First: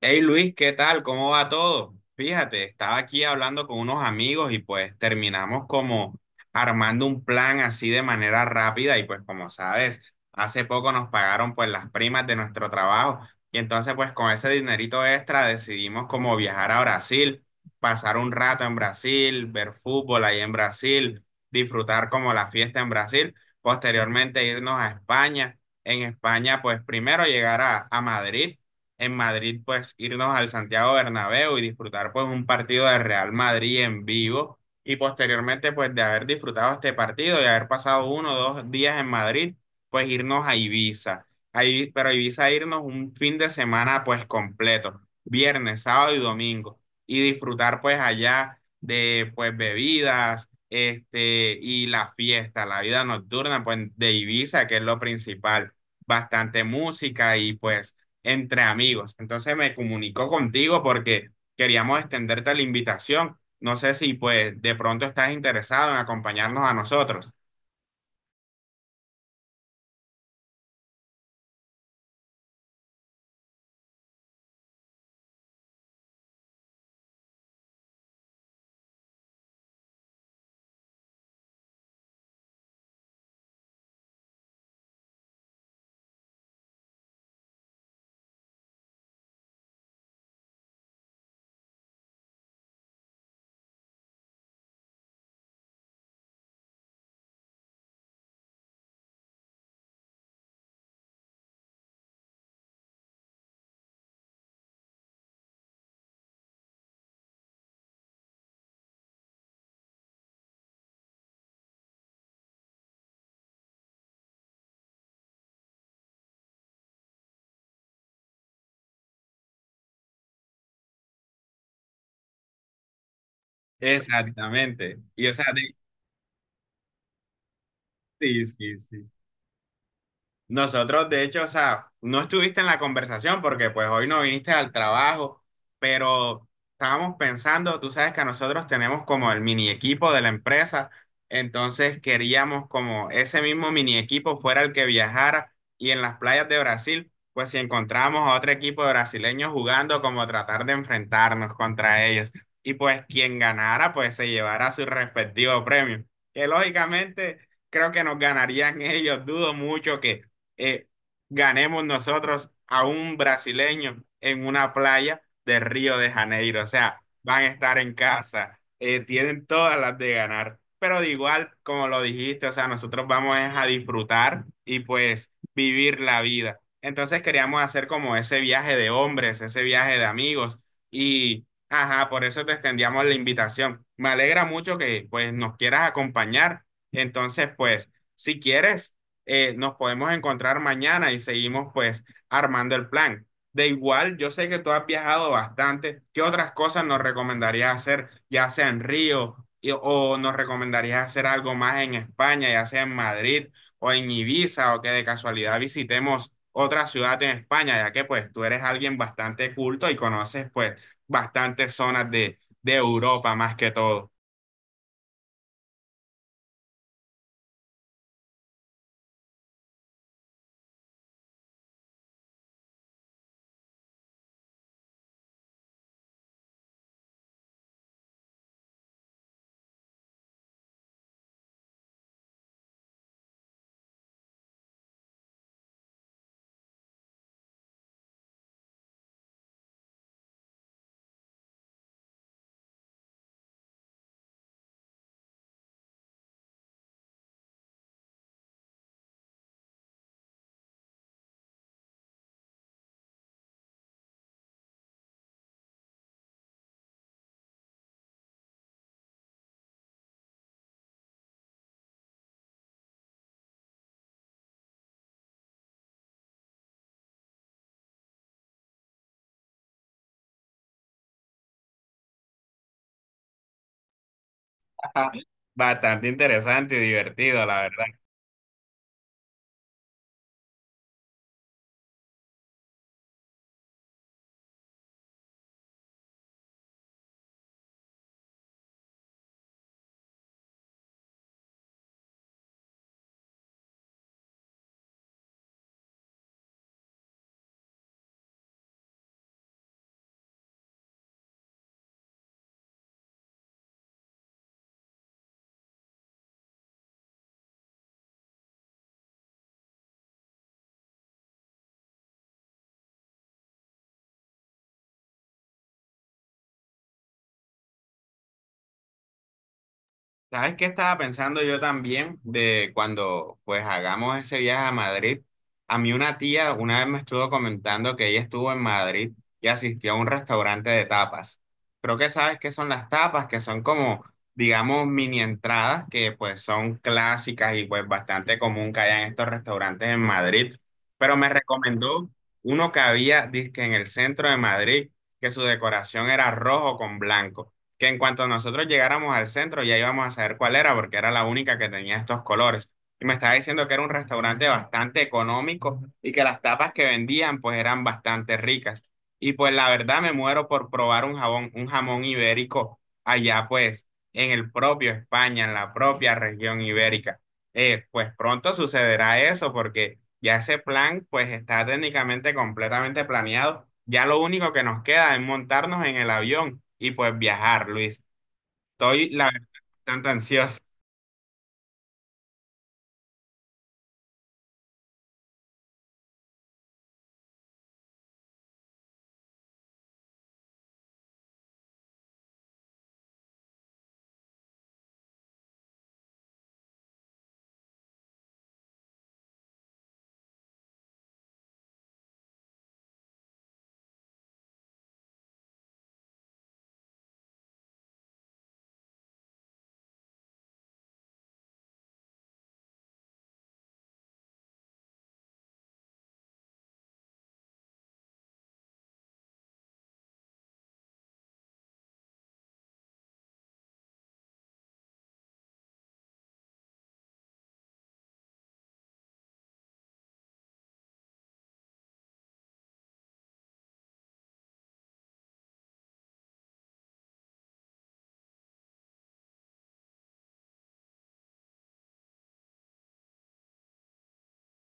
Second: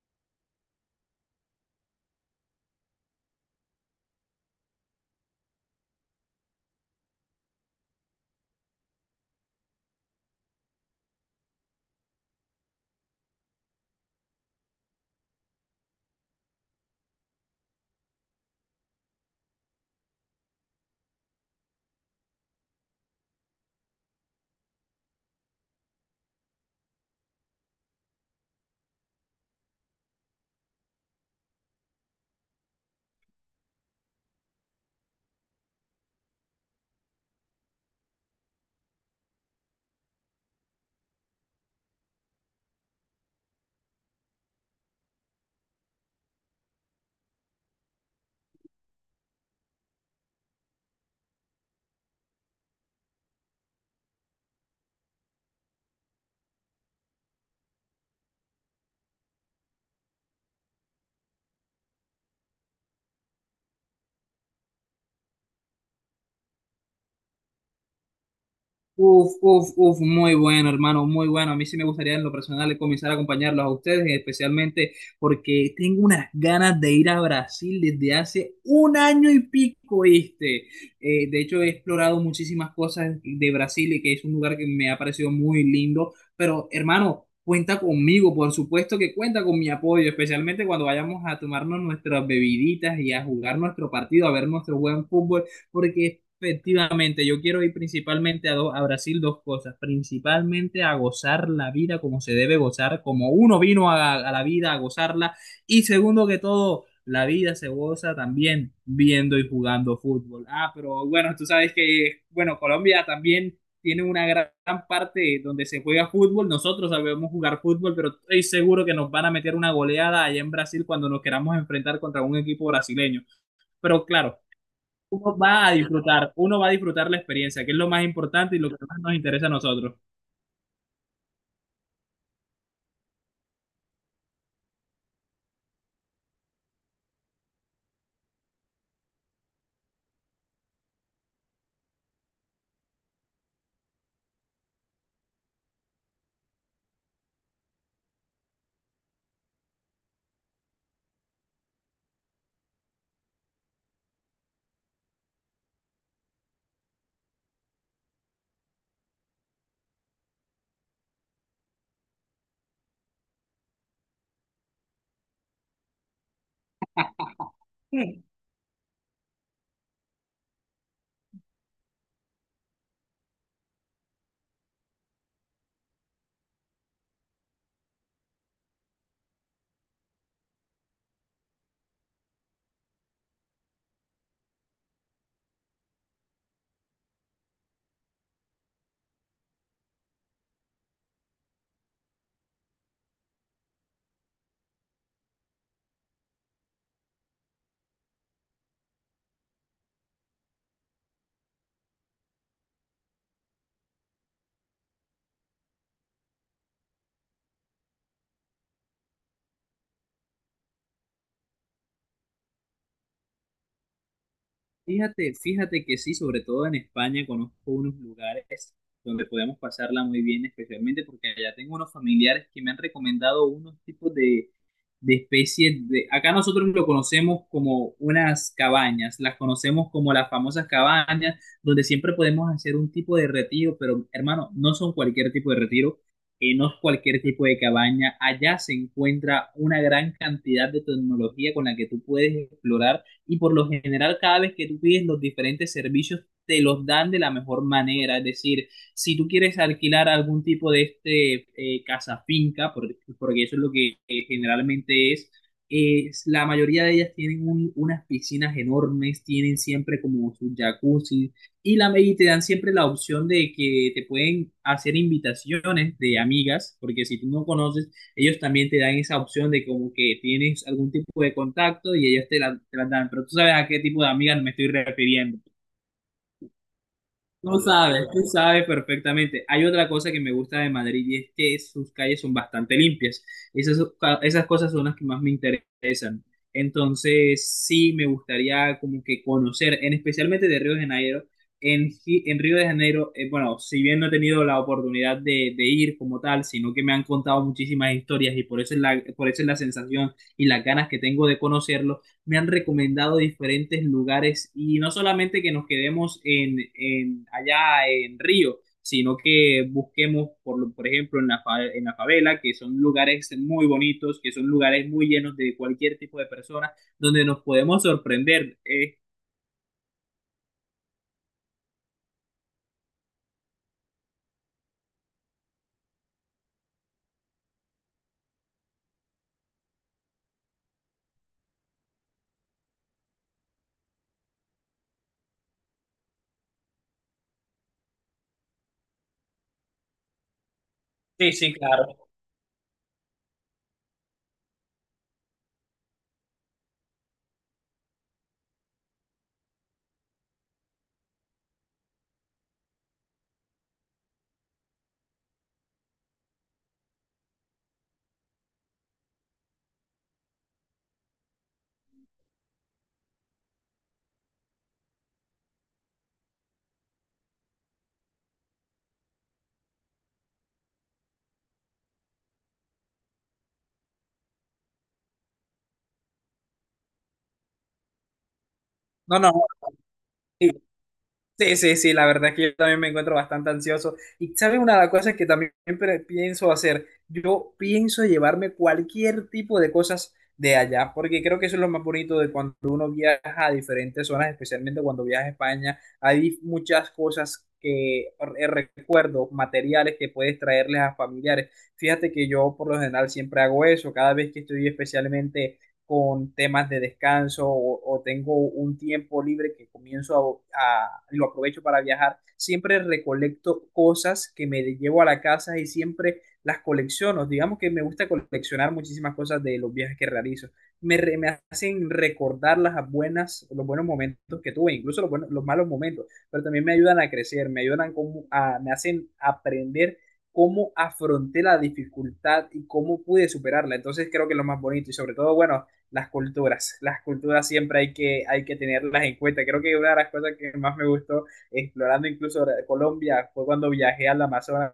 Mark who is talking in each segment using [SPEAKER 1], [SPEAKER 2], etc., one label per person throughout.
[SPEAKER 1] Hey Luis, ¿qué tal? ¿Cómo va todo? Fíjate, estaba aquí hablando con unos amigos y pues terminamos como armando un plan así de manera rápida y pues como sabes, hace poco nos pagaron pues las primas de nuestro trabajo y entonces pues con ese dinerito extra decidimos como viajar a Brasil, pasar un rato en Brasil, ver fútbol ahí en Brasil, disfrutar como la fiesta en Brasil, posteriormente irnos a España. En España pues primero llegar a Madrid, en Madrid, pues irnos al Santiago Bernabéu y disfrutar pues un partido de Real Madrid en vivo y posteriormente pues de haber disfrutado este partido y haber pasado uno o dos días en Madrid, pues irnos a Ibiza. Ahí, pero a Ibiza irnos un fin de semana pues completo, viernes, sábado y domingo y disfrutar pues allá de pues bebidas, este y la fiesta, la vida nocturna pues de Ibiza, que es lo principal, bastante música y pues entre amigos. Entonces me comunicó contigo porque queríamos extenderte la invitación. No sé si pues de pronto estás interesado en acompañarnos a nosotros.
[SPEAKER 2] Uf, uf, uf, muy bueno, hermano, muy bueno. A mí sí me gustaría en lo personal comenzar a acompañarlos a ustedes, especialmente porque tengo unas ganas de ir a Brasil desde hace un año y pico, ¿viste? De hecho, he explorado muchísimas cosas de Brasil y que es un lugar que me ha parecido muy lindo. Pero, hermano, cuenta conmigo, por supuesto que cuenta con mi apoyo, especialmente cuando vayamos a tomarnos nuestras bebiditas y a jugar nuestro partido, a ver nuestro buen fútbol porque efectivamente, yo quiero ir principalmente a, a Brasil dos cosas, principalmente a gozar la vida como se debe gozar, como uno vino a la vida a gozarla, y segundo que todo, la vida se goza también viendo y jugando fútbol. Ah, pero bueno, tú sabes que, bueno, Colombia también tiene una gran gran parte donde se juega fútbol, nosotros sabemos jugar fútbol, pero estoy seguro que nos van a meter una goleada allá en Brasil cuando nos queramos enfrentar contra un equipo brasileño. Pero claro,
[SPEAKER 1] Exactamente. Y o
[SPEAKER 2] uno
[SPEAKER 1] sea,
[SPEAKER 2] va a disfrutar, uno va a disfrutar la experiencia, que es lo más
[SPEAKER 1] sí,
[SPEAKER 2] importante y lo que
[SPEAKER 1] sí,
[SPEAKER 2] más
[SPEAKER 1] sí.
[SPEAKER 2] nos interesa a nosotros.
[SPEAKER 1] Nosotros, de hecho, o sea, no estuviste en la conversación porque pues hoy no viniste al trabajo, pero estábamos pensando, tú sabes que nosotros tenemos como el mini equipo de la empresa, entonces queríamos como ese mismo mini equipo fuera el que viajara y en las playas de Brasil, pues si encontramos a otro equipo de brasileños jugando, como tratar de enfrentarnos contra ellos. Y pues quien ganara, pues se llevara su respectivo premio, que lógicamente creo que nos ganarían ellos, dudo mucho que eh, ganemos nosotros a un brasileño en una playa de Río de Janeiro. O sea, van a estar en
[SPEAKER 2] Sí.
[SPEAKER 1] casa, tienen todas las de ganar. Pero de igual, como lo dijiste, o sea, nosotros vamos es a disfrutar y pues vivir la vida. Entonces queríamos hacer como ese viaje de hombres, ese viaje de amigos y, ajá, por eso te extendíamos la invitación. Me alegra mucho que pues nos quieras acompañar. Entonces, pues, si quieres nos podemos encontrar mañana y seguimos pues armando el plan. De igual, yo sé que tú has viajado bastante. ¿Qué otras cosas nos recomendarías hacer, ya sea en Río o nos recomendarías hacer algo más en España, ya sea en Madrid o en Ibiza o que de casualidad visitemos otra ciudad en España, ya que pues tú eres alguien bastante culto y conoces pues bastantes zonas de Europa más que todo.
[SPEAKER 2] Fíjate, fíjate que sí, sobre todo en España conozco unos lugares donde podemos pasarla muy bien, especialmente porque allá tengo unos familiares que me han recomendado unos tipos de especie de... Acá nosotros lo conocemos como unas cabañas, las conocemos como las famosas cabañas, donde siempre podemos hacer un tipo de retiro, pero hermano, no son cualquier tipo de retiro, no es cualquier tipo de cabaña. Allá se encuentra una gran cantidad de tecnología con la que tú puedes explorar, y por lo general cada vez que tú pides los diferentes servicios te los dan de la mejor manera, es decir, si tú quieres alquilar algún tipo de casa finca, porque eso es lo que generalmente es, la mayoría de ellas tienen unas piscinas enormes, tienen siempre como sus jacuzzi y, la, y te dan siempre la opción de que te pueden hacer invitaciones de amigas, porque si tú no conoces, ellos también te dan esa opción de como que tienes algún tipo de contacto y ellos te la dan, pero tú sabes a qué tipo de amigas me estoy refiriendo.
[SPEAKER 1] Bastante interesante y divertido, la verdad.
[SPEAKER 2] Tú sabes perfectamente. Hay otra cosa que me gusta de Madrid y es que sus calles son bastante limpias. Esas, esas cosas son las que más me interesan. Entonces, sí me gustaría como que conocer, en, especialmente de Río de Janeiro. En, en Río de Janeiro, bueno, si bien no he tenido la oportunidad de ir como tal, sino que me han contado muchísimas historias y por eso es la, por eso es la sensación y las ganas que tengo de conocerlo. Me han recomendado diferentes lugares y no solamente que nos quedemos en allá en Río, sino que busquemos, por, por ejemplo, en la, en la favela, que son lugares muy bonitos, que son lugares muy llenos de cualquier tipo de personas, donde nos podemos sorprender.
[SPEAKER 1] ¿Sabes qué estaba pensando yo también de cuando pues hagamos ese viaje a Madrid? A mí una tía una vez me estuvo comentando que ella estuvo en Madrid y asistió a un restaurante de tapas. Creo que sabes qué son las tapas, que son como, digamos, mini entradas que pues son clásicas y pues bastante común que haya en estos restaurantes en Madrid. Pero me
[SPEAKER 2] Sí, sí, claro.
[SPEAKER 1] recomendó uno que había, dizque en el centro de Madrid, que su decoración era rojo con blanco, que en cuanto nosotros llegáramos al centro ya íbamos a saber cuál era, porque era la única que tenía estos colores. Y me estaba diciendo que era un restaurante bastante económico y que las tapas que vendían pues eran bastante ricas. Y pues la verdad me muero por probar un jabón, un jamón ibérico allá pues en el propio España, en la propia región ibérica. Pues pronto sucederá eso porque ya ese plan pues está técnicamente completamente planeado. Ya lo único que nos queda es montarnos en el avión y pues viajar, Luis. Estoy
[SPEAKER 2] No,
[SPEAKER 1] la
[SPEAKER 2] no,
[SPEAKER 1] verdad bastante ansioso.
[SPEAKER 2] sí, sí, sí, la verdad es que yo también me encuentro bastante ansioso. Y sabes una de las cosas que también pienso hacer, yo pienso llevarme cualquier tipo de cosas de allá, porque creo que eso es lo más bonito de cuando uno viaja a diferentes zonas, especialmente cuando viaja a España, hay muchas cosas que recuerdo, materiales que puedes traerles a familiares. Fíjate que yo por lo general siempre hago eso, cada vez que estoy especialmente con temas de descanso o tengo un tiempo libre que comienzo a, lo aprovecho para viajar, siempre recolecto cosas que me llevo a la casa y siempre las colecciono. Digamos que me gusta coleccionar muchísimas cosas de los viajes que realizo. Me, me hacen recordar las buenas, los buenos momentos que tuve, incluso los, los malos momentos, pero también me ayudan a crecer, me ayudan como a, me hacen aprender cómo afronté la dificultad y cómo pude superarla. Entonces creo que es lo más bonito, y sobre todo, bueno, las culturas. Las culturas siempre hay que tenerlas en cuenta. Creo que una de las cosas que más me gustó explorando incluso Colombia fue cuando viajé al Amazonas,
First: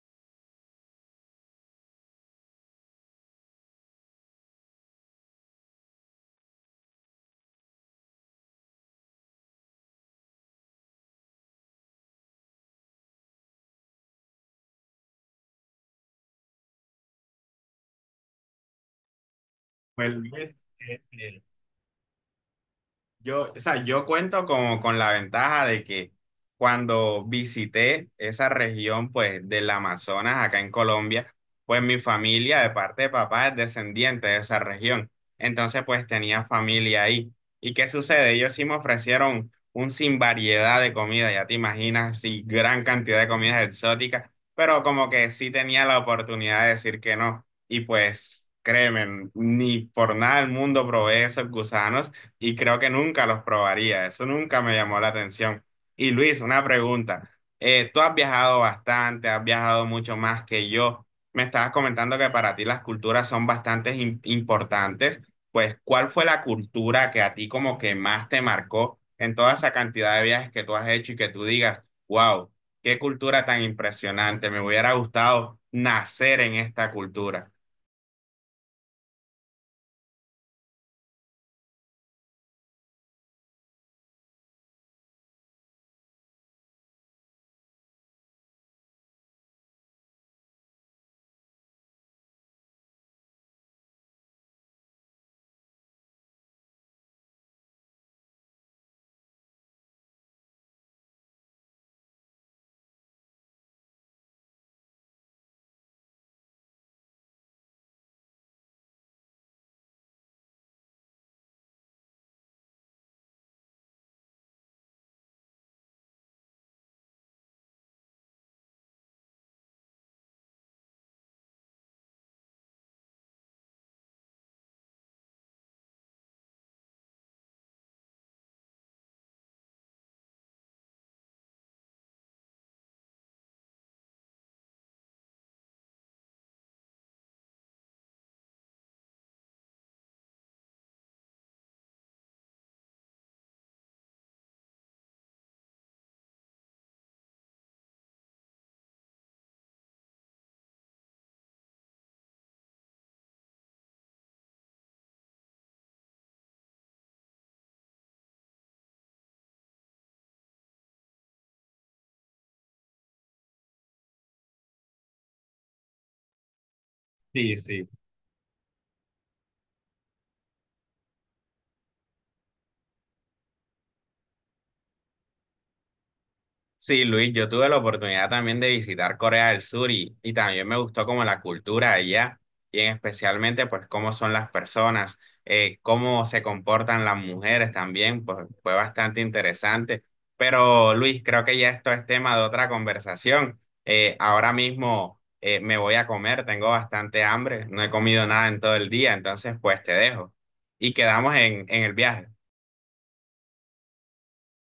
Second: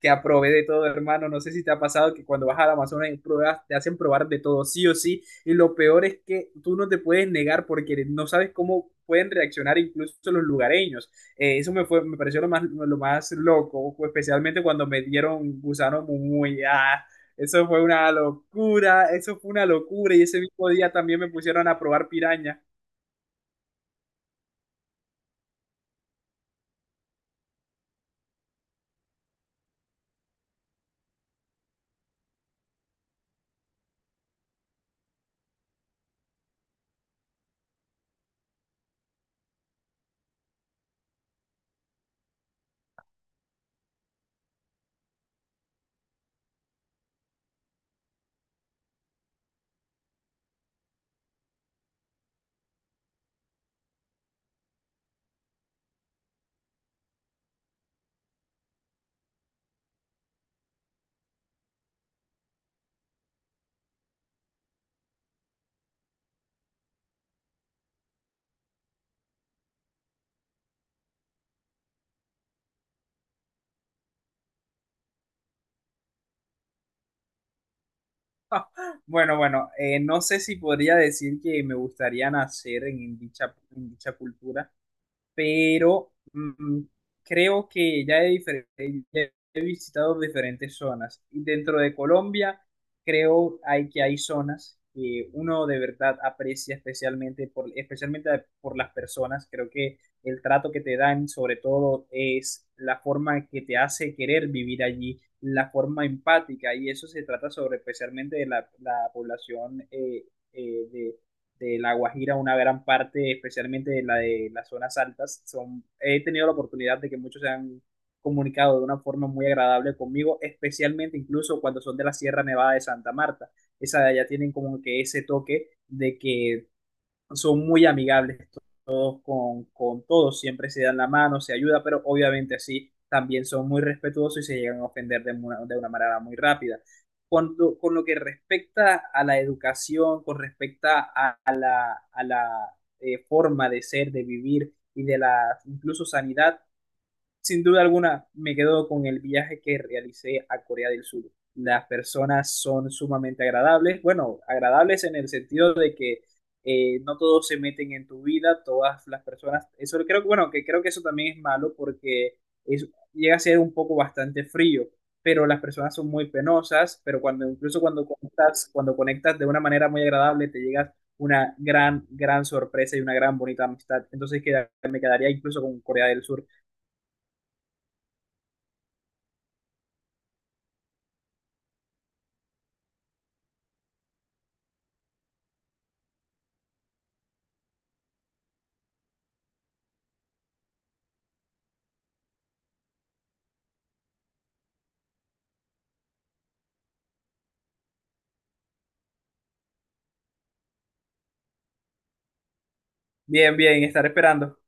[SPEAKER 2] que aprobé de todo, hermano. No sé si te ha pasado que cuando vas al Amazonas y pruebas, te hacen probar de todo, sí o sí. Y lo peor es que tú no te puedes negar porque no sabes cómo pueden reaccionar incluso los lugareños. Eso me, fue, me pareció lo más loco, especialmente cuando me dieron gusano muy... Ah, eso fue una locura, eso fue una
[SPEAKER 1] Pues
[SPEAKER 2] locura. Y ese
[SPEAKER 1] Luis,
[SPEAKER 2] mismo día también me pusieron a probar piraña.
[SPEAKER 1] yo, o sea, yo cuento como con la ventaja de que cuando visité esa región, pues, del Amazonas, acá en Colombia, pues mi familia de parte de papá es descendiente de esa región. Entonces, pues, tenía familia ahí. ¿Y qué sucede? Ellos sí me ofrecieron un sin variedad de comida, ya te imaginas, sí, gran cantidad de comidas exóticas, pero como que sí tenía la oportunidad de decir que no. Y pues, créeme, ni por nada del mundo probé esos gusanos y creo que nunca los probaría. Eso nunca me llamó la atención. Y Luis, una pregunta. Tú has viajado bastante, has viajado mucho más que yo. Me estabas comentando que para ti las culturas son bastante importantes. Pues, ¿cuál fue la cultura que a ti como que más te marcó en toda esa cantidad de viajes que tú has hecho y que tú digas, wow, qué cultura tan impresionante, me hubiera gustado nacer en esta cultura?
[SPEAKER 2] Bueno, bueno, no sé si podría decir que me gustaría nacer en dicha cultura, pero creo que ya he, ya he visitado diferentes zonas. Y dentro de Colombia, creo hay, que hay zonas que uno de verdad aprecia especialmente por, especialmente por las personas. Creo que el trato que te dan, sobre todo, es la forma que te hace querer vivir allí, la forma empática. Y eso se trata sobre especialmente de la, la población eh, de de La Guajira, una gran parte, especialmente de la de las zonas altas. Son, he tenido la oportunidad de que muchos se han comunicado de una forma muy agradable conmigo, especialmente incluso cuando son de la Sierra Nevada de Santa Marta. Esa de allá tienen como que ese toque de que son muy amigables todos con todos, siempre se dan la mano, se ayuda, pero obviamente así también son muy respetuosos y se llegan a ofender de una manera muy rápida. Con lo que respecta a la educación, con respecto a la forma de ser, de vivir y de la incluso sanidad, sin duda alguna, me quedo con el viaje que realicé a Corea del Sur. Las personas son sumamente agradables, bueno, agradables en el sentido de que no todos se meten en tu vida, todas las personas, eso creo que, bueno, que creo que eso también es malo porque es, llega a ser un poco bastante frío, pero las personas son muy penosas, pero cuando,
[SPEAKER 1] Sí,
[SPEAKER 2] incluso
[SPEAKER 1] sí.
[SPEAKER 2] cuando conectas de una manera muy agradable, te llegas una gran, gran sorpresa y una gran bonita amistad. Entonces me quedaría incluso con Corea del Sur.
[SPEAKER 1] Sí, Luis, yo tuve la oportunidad también de visitar Corea del Sur y también me gustó como la cultura de allá y en especialmente pues cómo son las personas, cómo se comportan las mujeres también, pues fue bastante interesante. Pero Luis, creo que ya esto es tema de otra conversación. Ahora mismo me voy a comer, tengo bastante hambre, no he comido nada en todo el día, entonces pues te dejo y quedamos en el viaje.
[SPEAKER 2] Bien, bien, estaré esperando.